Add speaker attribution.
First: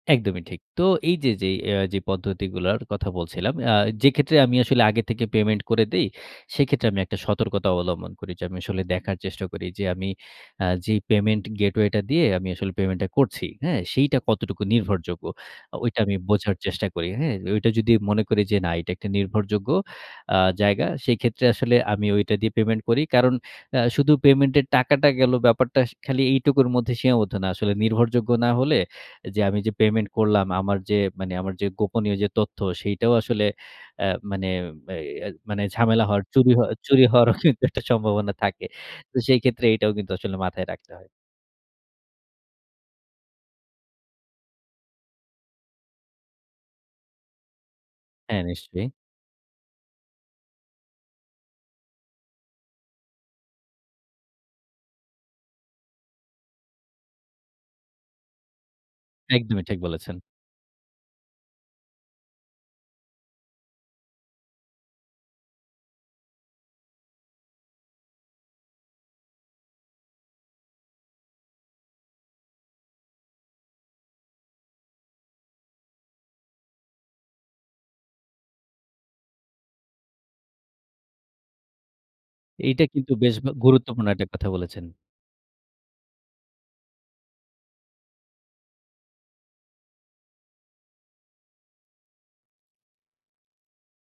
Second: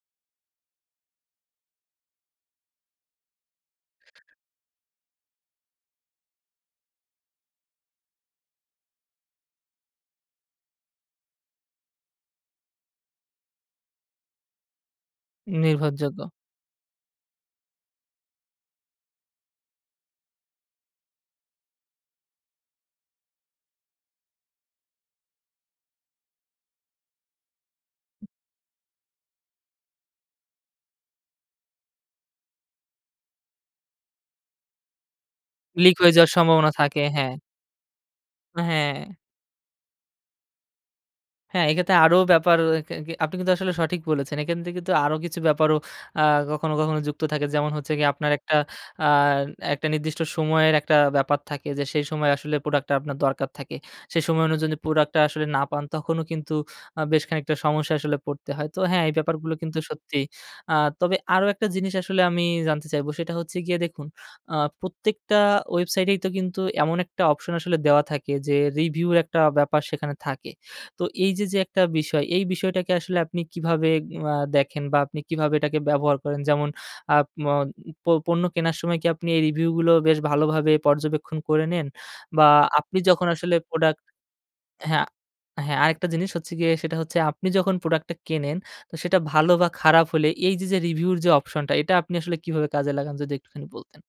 Speaker 1: একদমই ঠিক। তো এইযে যে আ পদ্ধতিগুলার কথা বলছিলাম। আ যেক্ষেত্রে আমি আসলে আগে থেকে payment করে দেই। সেক্ষেত্রে আমি একটা সতর্কতা অবলম্বন করি। যে আমি আসলে দেখার চেষ্টা করি। যে আমি আ যেই payment gateway টা দিয়ে আমি আসলে payment টা করছি, হ্যাঁ? সেইটা কতটুকু নির্ভরযোগ্য? অ ঐটা আমি
Speaker 2: নির্ভরযোগ্য।
Speaker 1: বোঝার চেষ্টা করি, হ্যাঁ? ঐটা যদি মনে করি যে না এটা একটা নির্ভরযোগ্য আ জায়গা। সেক্ষেত্রে আসলে আমি ওইটা দিয়ে payment করি। কারণ আ শুধু payment এর টাকাটা গেলো ব্যাপারটা সা খালি এইটুকুর মধ্যে সীমাবদ্ধ না। আসলে নির্ভরযোগ্য না হলে যে আমি যে payment করলাম। আমার যে মানে আমার যে গোপনীয় যে তথ্য, সেটাও আসলে এ মানে বে এই মানে
Speaker 2: Leak
Speaker 1: ঝামেলা
Speaker 2: হয়ে
Speaker 1: হওয়ার,
Speaker 2: যাওয়ার
Speaker 1: চুরি হওয়া
Speaker 2: সম্ভাবনা থাকে,
Speaker 1: চুরি হওয়ার
Speaker 2: হ্যাঁ।
Speaker 1: একটা সম্ভাবনা থাকে।
Speaker 2: হ্যাঁ।
Speaker 1: তো সেক্ষেত্রে এটাও কিন্তু আসলে মাথায় রাখতে হয়।
Speaker 2: হ্যাঁ, এইক্ষেত্রে আরো ব্যাপার। এ কে আপনি কিন্তু আসলে সঠিক বলেছেন। এখান থেকে কিন্তু আরো কিছু ব্যাপারও আ কখনো, কখনো যুক্ত থাকে। যেমন হচ্ছে গিয়ে আপনার
Speaker 1: হ্যাঁ,
Speaker 2: একটা
Speaker 1: নিশ্চয়ই।
Speaker 2: আ একটা নির্দিষ্ট সময়ের একটা ব্যাপার থাকে। যে সেই সময় আসলে প্রোডাক্টটা আপনার দরকার থাকে। সেই সময়ে অনুযায়ী প্রোডাক্টটা আসলে না পান, তখনও কিন্তু আ বেশ খানিকটা সমস্যায় আসলে পড়তে হয়। তো হ্যাঁ, এই ব্যাপারগুলো
Speaker 1: একদমই
Speaker 2: কিন্তু
Speaker 1: ঠিক বলেছেন।
Speaker 2: সত্যি। আ তবে আরো একটা জিনিস আসলে আমি জানতে চাইব। সেটা হচ্ছে গিয়ে দেখুন আ প্রত্যেকটা ওয়েবসাইটেই তো কিন্তু এমন একটা অপশন আসলে দেওয়া থাকে। যে review একটা ব্যাপার সেখানে থাকে। তো এইযে যে একটা বিষয়, এই বিষয়টাকে আসলে আপনি কিভাবে আ দেখেন বা আপনি কিভাবে এটাকে ব্যবহার করেন? যেমন আ ম পণ্য কেনার সময় কি আপনি এই review গুলো বেশ ভালোভাবে পর্যবেক্ষণ করে নেন? বা
Speaker 1: এইটা
Speaker 2: আপনি
Speaker 1: কিন্তু
Speaker 2: যখন
Speaker 1: বেশ বা
Speaker 2: আসলে প্রোডাক্ট
Speaker 1: গুরুত্বপূর্ণ একটা কথা বলেছেন।
Speaker 2: হ্যাঁ, আ হ্যাঁ, আ আরেকটা জিনিস হচ্ছে গিয়ে। সেটা হচ্ছে আপনি যখন প্রোডাক্টটা কেনেন। তো সেটা ভালো বা খারাপ হলে এইযে যে review র যে অপশনটা, এটা আপনি আসলে কিভাবে কাজে লাগান? যদি একটুখানি বলতেন।